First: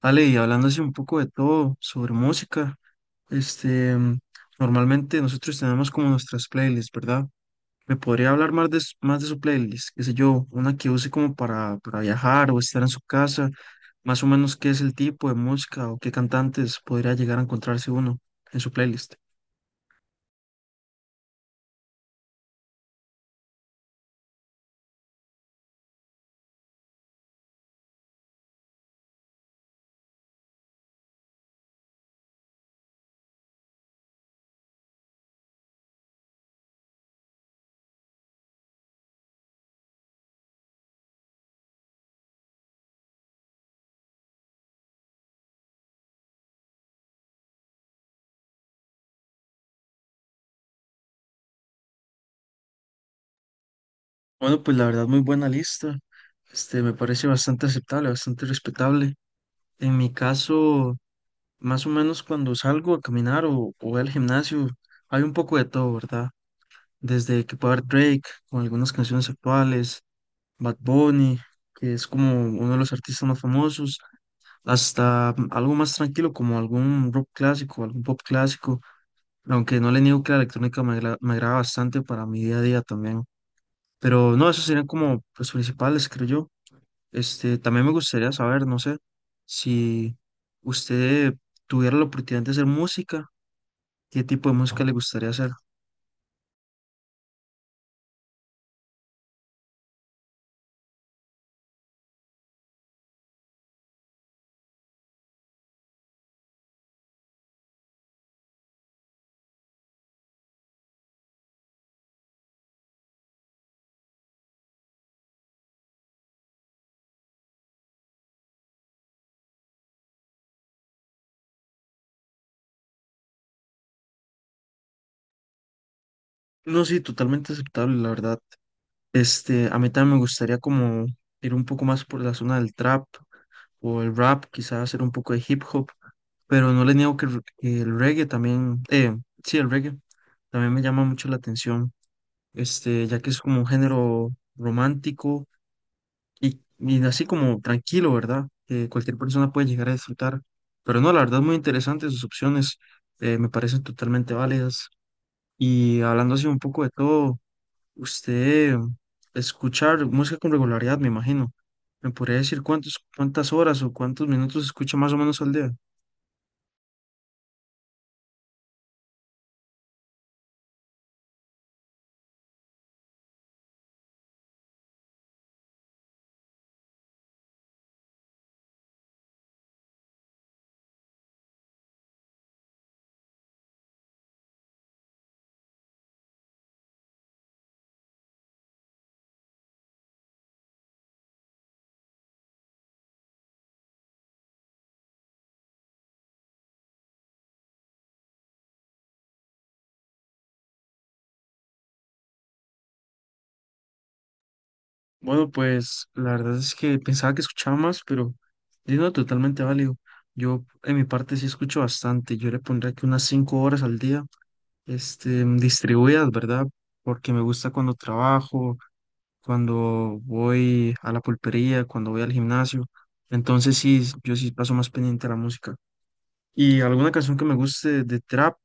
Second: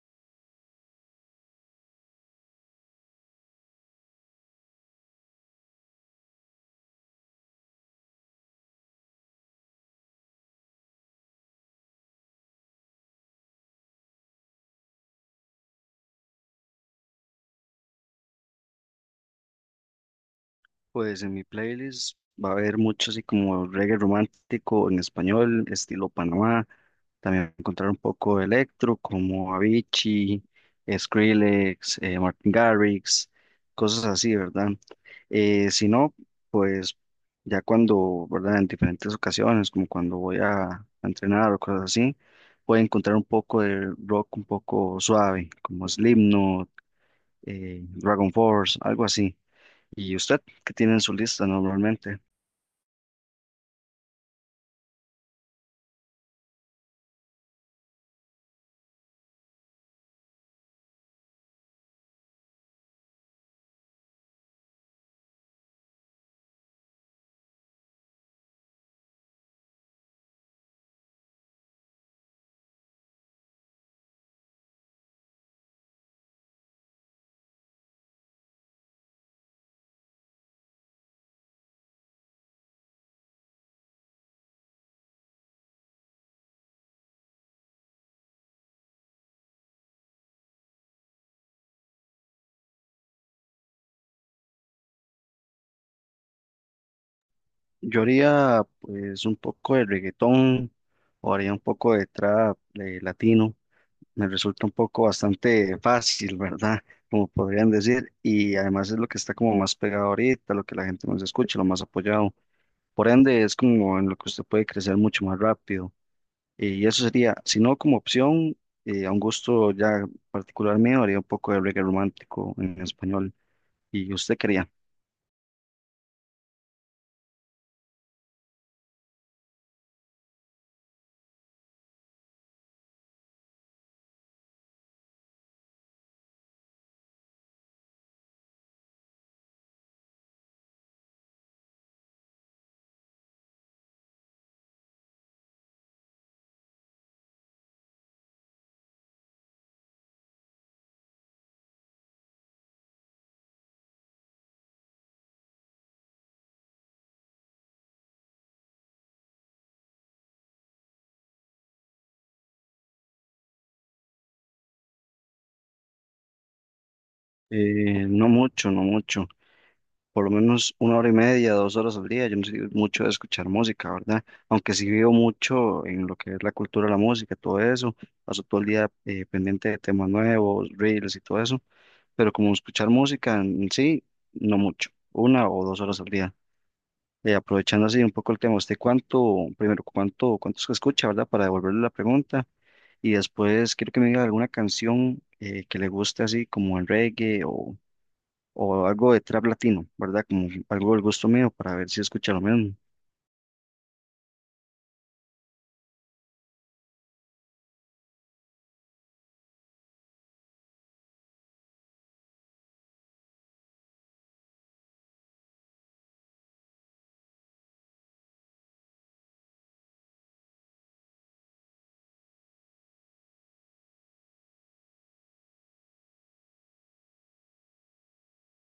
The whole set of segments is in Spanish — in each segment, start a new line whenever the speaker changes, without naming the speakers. Ale, y hablando así un poco de todo sobre música, este, normalmente nosotros tenemos como nuestras playlists, ¿verdad? ¿Me podría hablar más de su playlist? Qué sé yo, una que use como para viajar o estar en su casa, más o menos qué es el tipo de música o qué cantantes podría llegar a encontrarse uno en su playlist.
Pues en mi playlist va a haber mucho así como reggae romántico en español, estilo Panamá. También encontrar un poco de electro como Avicii, Skrillex, Martin Garrix, cosas así, ¿verdad? Si no, pues ya cuando, ¿verdad? En diferentes ocasiones, como cuando voy a entrenar o cosas así, puedo encontrar un poco de rock un poco suave, como Slipknot, Dragon Force, algo así. ¿Y usted qué tiene en su lista normalmente?
Bueno, pues la verdad, muy buena lista. Me parece bastante aceptable, bastante respetable. En mi caso, más o menos cuando salgo a caminar o voy al gimnasio, hay un poco de todo, ¿verdad? Desde que puede haber Drake con algunas canciones actuales, Bad Bunny, que es como uno de los artistas más famosos, hasta algo más tranquilo como algún rock clásico, algún pop clásico, aunque no le niego que la electrónica me agrada bastante para mi día a día también. Pero no, esos serían como los principales, creo yo. También me gustaría saber, no sé, si usted tuviera la oportunidad de hacer música, qué tipo de música le gustaría hacer.
Yo haría pues un poco de reggaetón o haría un poco de trap de latino. Me resulta un poco bastante fácil, ¿verdad? Como podrían decir. Y además es lo que está como más pegado ahorita, lo que la gente más escucha, lo más apoyado. Por ende, es como en lo que usted puede crecer mucho más rápido. Y eso sería, si no como opción, a un gusto ya particular mío, haría un poco de reggae romántico en español. ¿Y usted quería?
No, sí, totalmente aceptable, la verdad. A mí también me gustaría como ir un poco más por la zona del trap o el rap, quizás hacer un poco de hip hop, pero no le niego que el reggae también, sí, el reggae también me llama mucho la atención, ya que es como un género romántico y así como tranquilo, ¿verdad? Que cualquier persona puede llegar a disfrutar. Pero no, la verdad, muy interesantes sus opciones, me parecen totalmente válidas. Y hablando así un poco de todo, usted escucha música con regularidad, me imagino. ¿Me podría decir cuántas horas o cuántos minutos escucha más o menos al día?
No mucho, no mucho. Por lo menos 1 hora y media, 2 horas al día. Yo no soy mucho de escuchar música, ¿verdad? Aunque sí vivo mucho en lo que es la cultura de la música, todo eso. Paso todo el día pendiente de temas nuevos, reels y todo eso. Pero como escuchar música en sí, no mucho. 1 o 2 horas al día. Aprovechando así un poco el tema, ¿usted cuánto, primero, cuánto, cuántos que escucha, ¿verdad? Para devolverle la pregunta. Y después quiero que me diga alguna canción que le guste así como el reggae o algo de trap latino, ¿verdad? Como algo del gusto mío para ver si escucha lo mismo.
Bueno, pues la verdad es que pensaba que escuchaba más, pero yo no, totalmente válido. Yo en mi parte sí escucho bastante. Yo le pondría que unas cinco horas al día, distribuidas, ¿verdad? Porque me gusta cuando trabajo, cuando voy a la pulpería, cuando voy al gimnasio. Entonces sí, yo sí paso más pendiente a la música. Y alguna canción que me guste de trap,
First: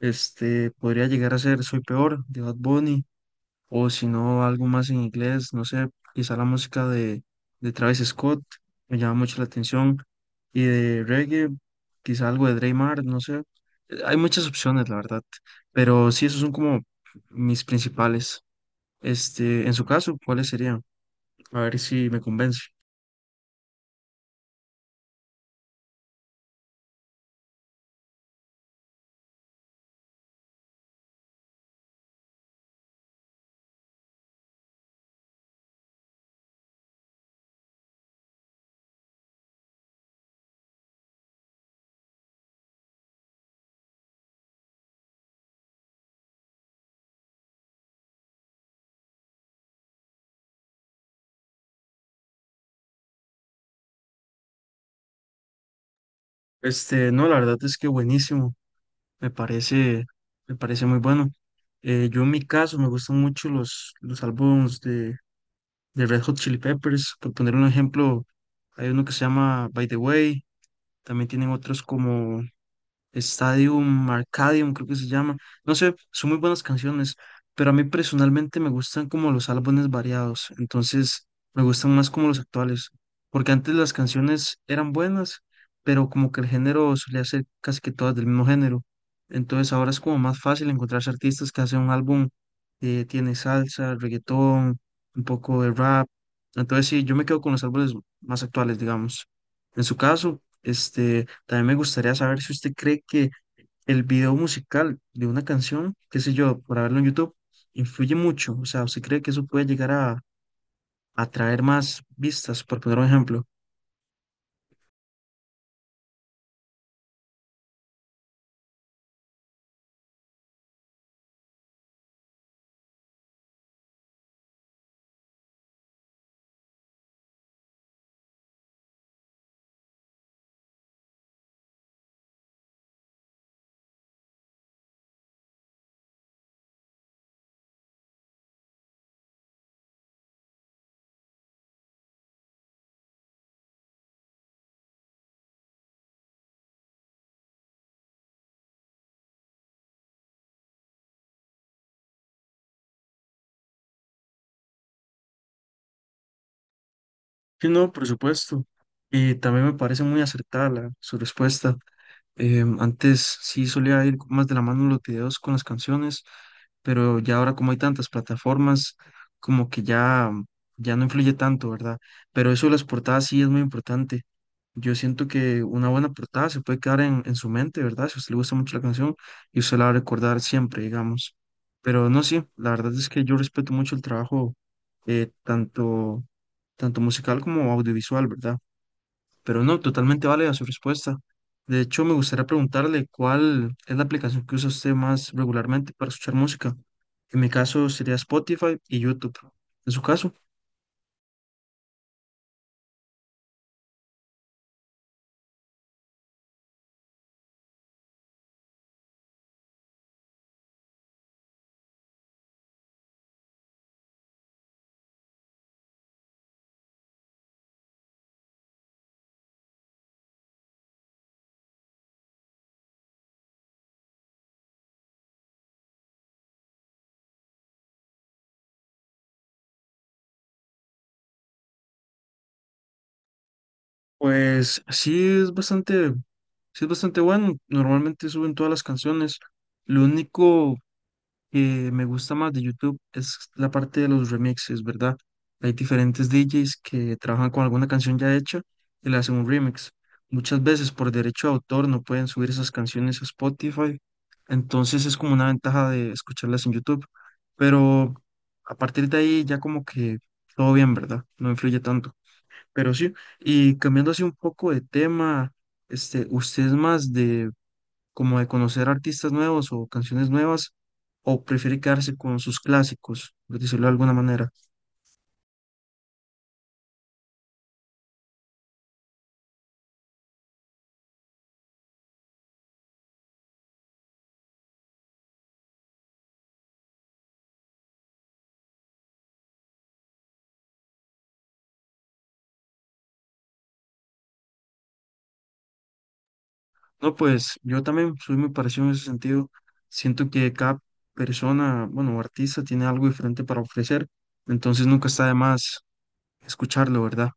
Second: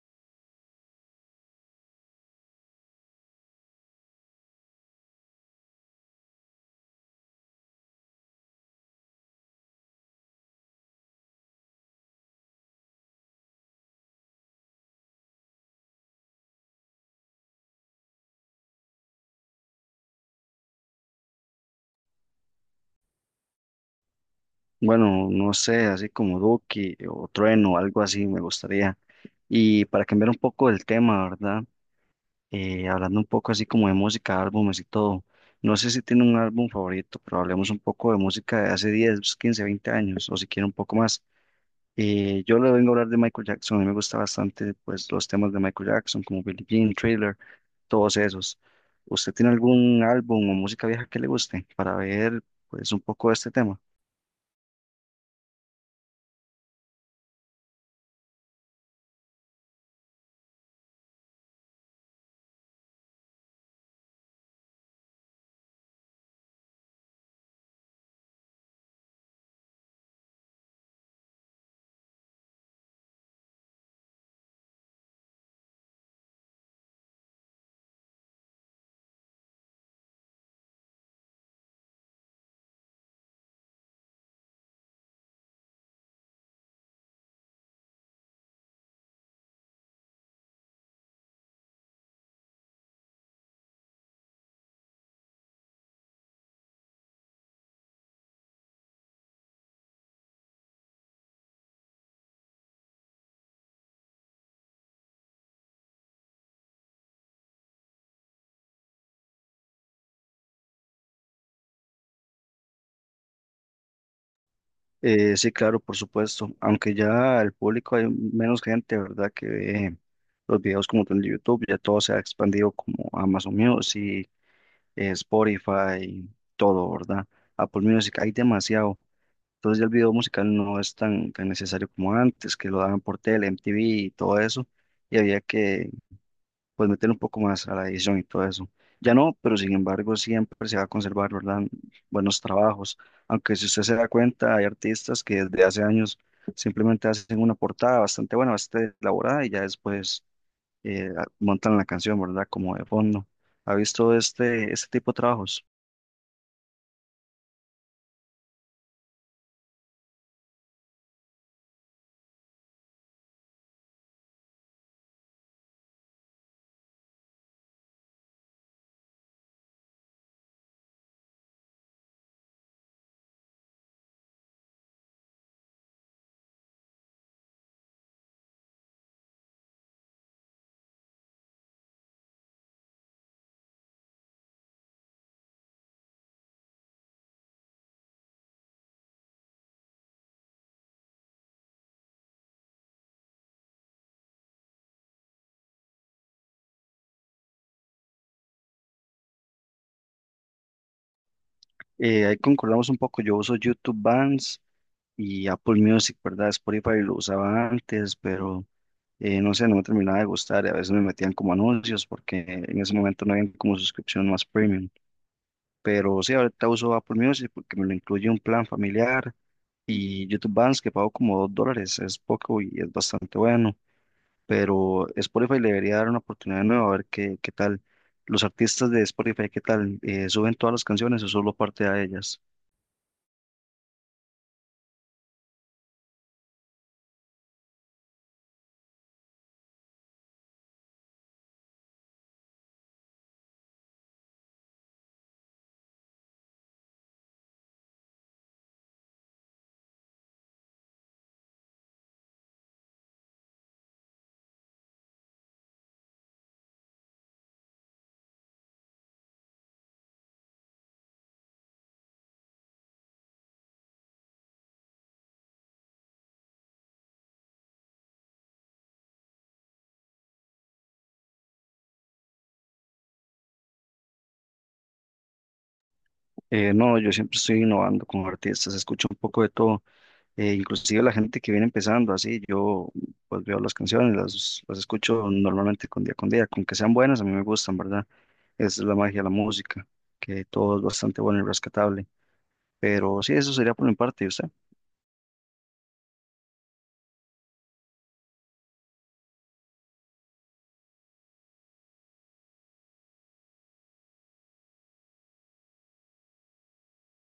podría llegar a ser Soy Peor de Bad Bunny, o si no, algo más en inglés, no sé, quizá la música de Travis Scott, me llama mucho la atención, y de reggae, quizá algo de Dre Mar, no sé. Hay muchas opciones, la verdad, pero sí, esos son como mis principales. En su caso, ¿cuáles serían? A ver si me convence.
Bueno, no sé, así como Duki o Trueno, algo así me gustaría. Y para cambiar un poco el tema, ¿verdad? Hablando un poco así como de música, álbumes y todo. No sé si tiene un álbum favorito, pero hablemos un poco de música de hace 10, 15, 20 años, o si quiere un poco más. Yo le vengo a hablar de Michael Jackson, a mí me gusta bastante pues los temas de Michael Jackson, como Billie Jean, Thriller, todos esos. ¿Usted tiene algún álbum o música vieja que le guste para ver pues un poco de este tema?
No, la verdad es que buenísimo. Me parece, me parece muy bueno. Yo en mi caso me gustan mucho los álbumes de Red Hot Chili Peppers. Por poner un ejemplo, hay uno que se llama By the Way. También tienen otros como Stadium Arcadium, creo que se llama. No sé, son muy buenas canciones, pero a mí personalmente me gustan como los álbumes variados, entonces me gustan más como los actuales, porque antes las canciones eran buenas, pero como que el género solía ser casi que todas del mismo género. Entonces ahora es como más fácil encontrarse artistas que hacen un álbum que tiene salsa, reggaetón, un poco de rap. Entonces sí, yo me quedo con los álbumes más actuales, digamos. En su caso, también me gustaría saber si usted cree que el video musical de una canción, qué sé yo, por haberlo en YouTube, influye mucho. O sea, ¿usted cree que eso puede llegar a atraer más vistas, por poner un ejemplo?
Sí, claro, por supuesto. Aunque ya el público hay menos gente, ¿verdad? Que ve los videos como tal de YouTube, ya todo se ha expandido como Amazon Music, Spotify, todo, ¿verdad? Apple Music, hay demasiado. Entonces ya el video musical no es tan necesario como antes, que lo daban por tele, MTV y todo eso, y había que pues meter un poco más a la edición y todo eso. Ya no, pero sin embargo siempre se va a conservar, ¿verdad? Buenos trabajos. Aunque si usted se da cuenta, hay artistas que desde hace años simplemente hacen una portada bastante buena, bastante elaborada y ya después montan la canción, ¿verdad? Como de fondo. ¿Ha visto este tipo de trabajos?
Sí, no, por supuesto. Y también me parece muy acertada su respuesta. Antes sí solía ir más de la mano los videos con las canciones, pero ya ahora como hay tantas plataformas, como que ya no influye tanto, ¿verdad? Pero eso de las portadas sí es muy importante. Yo siento que una buena portada se puede quedar en su mente, ¿verdad? Si a usted le gusta mucho la canción y usted la va a recordar siempre, digamos. Pero no, sí, la verdad es que yo respeto mucho el trabajo, eh, tanto, tanto musical como audiovisual, ¿verdad? Pero no, totalmente vale a su respuesta. De hecho, me gustaría preguntarle cuál es la aplicación que usa usted más regularmente para escuchar música. En mi caso sería Spotify y YouTube. ¿En su caso?
Ahí concordamos un poco, yo uso YouTube Bands y Apple Music, ¿verdad? Spotify lo usaba antes, pero no sé, no me terminaba de gustar y a veces me metían como anuncios porque en ese momento no había como suscripción más premium. Pero sí, ahorita uso Apple Music porque me lo incluye un plan familiar y YouTube Bands que pago como $2, es poco y es bastante bueno. Pero Spotify le debería dar una oportunidad nueva a ver qué tal. Los artistas de Spotify, ¿qué tal? ¿Suben todas las canciones o solo parte de ellas?
Pues sí es bastante bueno. Normalmente suben todas las canciones. Lo único que me gusta más de YouTube es la parte de los remixes, ¿verdad? Hay diferentes DJs que trabajan con alguna canción ya hecha y le hacen un remix. Muchas veces por derecho de autor no pueden subir esas canciones a Spotify. Entonces es como una ventaja de escucharlas en YouTube. Pero a partir de ahí ya como que todo bien, ¿verdad? No influye tanto. Pero sí, y, cambiando así un poco de tema, ¿usted es más de como de conocer artistas nuevos o canciones nuevas o prefiere quedarse con sus clásicos, por decirlo de alguna manera?
No, yo siempre estoy innovando con artistas, escucho un poco de todo. Inclusive la gente que viene empezando así, yo pues veo las canciones, las escucho normalmente con día con día, con que sean buenas, a mí me gustan, ¿verdad? Esa es la magia de la música, que todo es bastante bueno y rescatable. Pero sí, eso sería por mi parte, ¿y usted?
No, pues yo también soy muy parecido en ese sentido. Siento que cada persona, bueno, o artista tiene algo diferente para ofrecer, entonces nunca está de más escucharlo, ¿verdad?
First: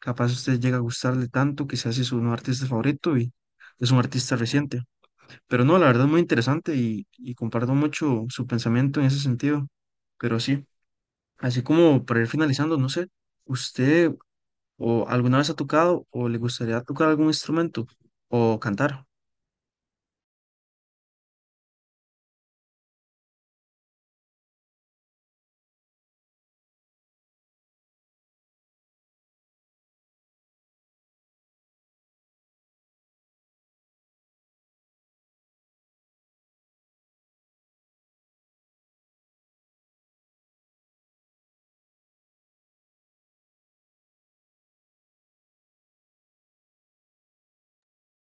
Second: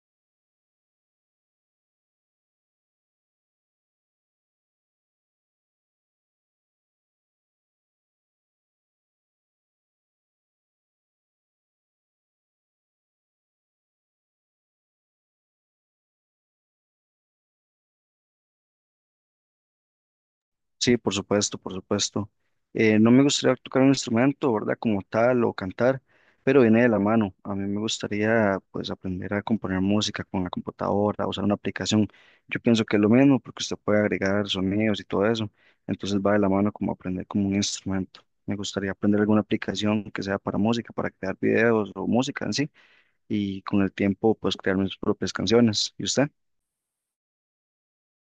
Capaz usted llega a gustarle tanto que se hace su nuevo artista favorito y es un artista reciente. Pero no, la verdad es muy interesante y comparto mucho su pensamiento en ese sentido. Pero sí, así como para ir finalizando, no sé, ¿usted o alguna vez ha tocado o le gustaría tocar algún instrumento o cantar?
Sí, por supuesto, por supuesto. No me gustaría tocar un instrumento, ¿verdad? Como tal o cantar, pero viene de la mano. A mí me gustaría, pues, aprender a componer música con la computadora, usar una aplicación. Yo pienso que es lo mismo porque usted puede agregar sonidos y todo eso. Entonces va de la mano como aprender como un instrumento. Me gustaría aprender alguna aplicación que sea para música, para crear videos o música en sí, y con el tiempo, pues, crear mis propias canciones. ¿Y usted?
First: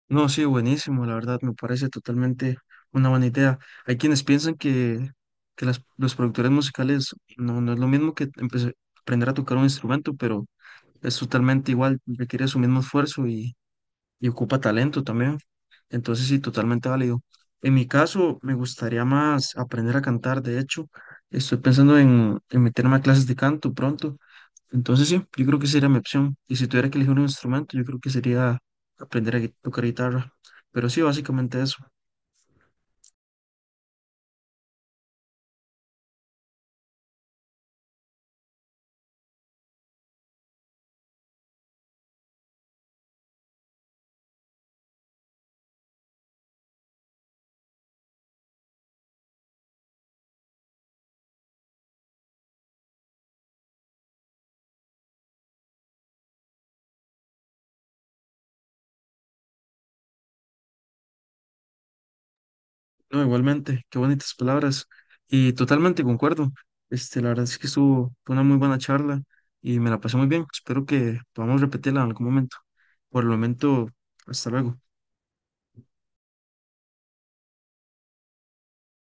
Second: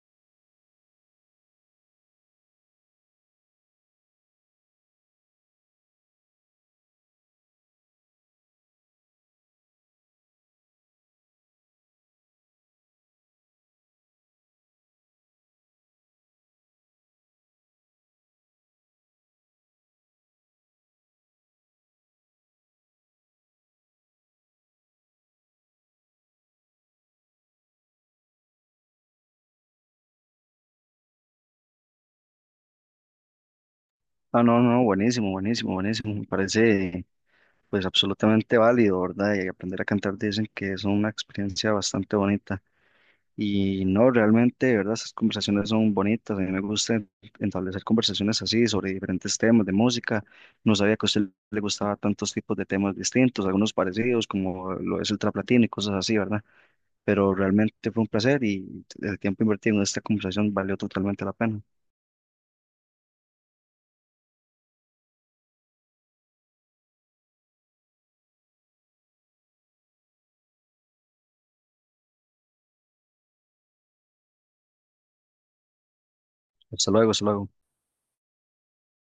No, sí, buenísimo, la verdad me parece totalmente una buena idea. Hay quienes piensan que los productores musicales no es lo mismo que aprender a tocar un instrumento, pero es totalmente igual, requiere su mismo esfuerzo y ocupa talento también. Entonces sí, totalmente válido. En mi caso, me gustaría más aprender a cantar. De hecho, estoy pensando en meterme a clases de canto pronto. Entonces sí, yo creo que sería mi opción. Y si tuviera que elegir un instrumento, yo creo que sería aprender a tocar guitarra. Pero sí, básicamente eso.
Ah, no, no, buenísimo, buenísimo, buenísimo. Me parece pues absolutamente válido, ¿verdad? Y aprender a cantar dicen que es una experiencia bastante bonita. Y no, realmente, de ¿verdad? Esas conversaciones son bonitas. A mí me gusta establecer conversaciones así sobre diferentes temas de música. No sabía que a usted le gustaba tantos tipos de temas distintos, algunos parecidos, como lo es el trap latino y cosas así, ¿verdad? Pero realmente fue un placer y el tiempo invertido en esta conversación valió totalmente la pena.
No, igualmente, qué bonitas palabras. Y totalmente concuerdo. La verdad es que estuvo fue una muy buena charla y me la pasé muy bien. Espero que podamos repetirla en algún momento. Por el momento, hasta luego.
Hasta luego, hasta luego.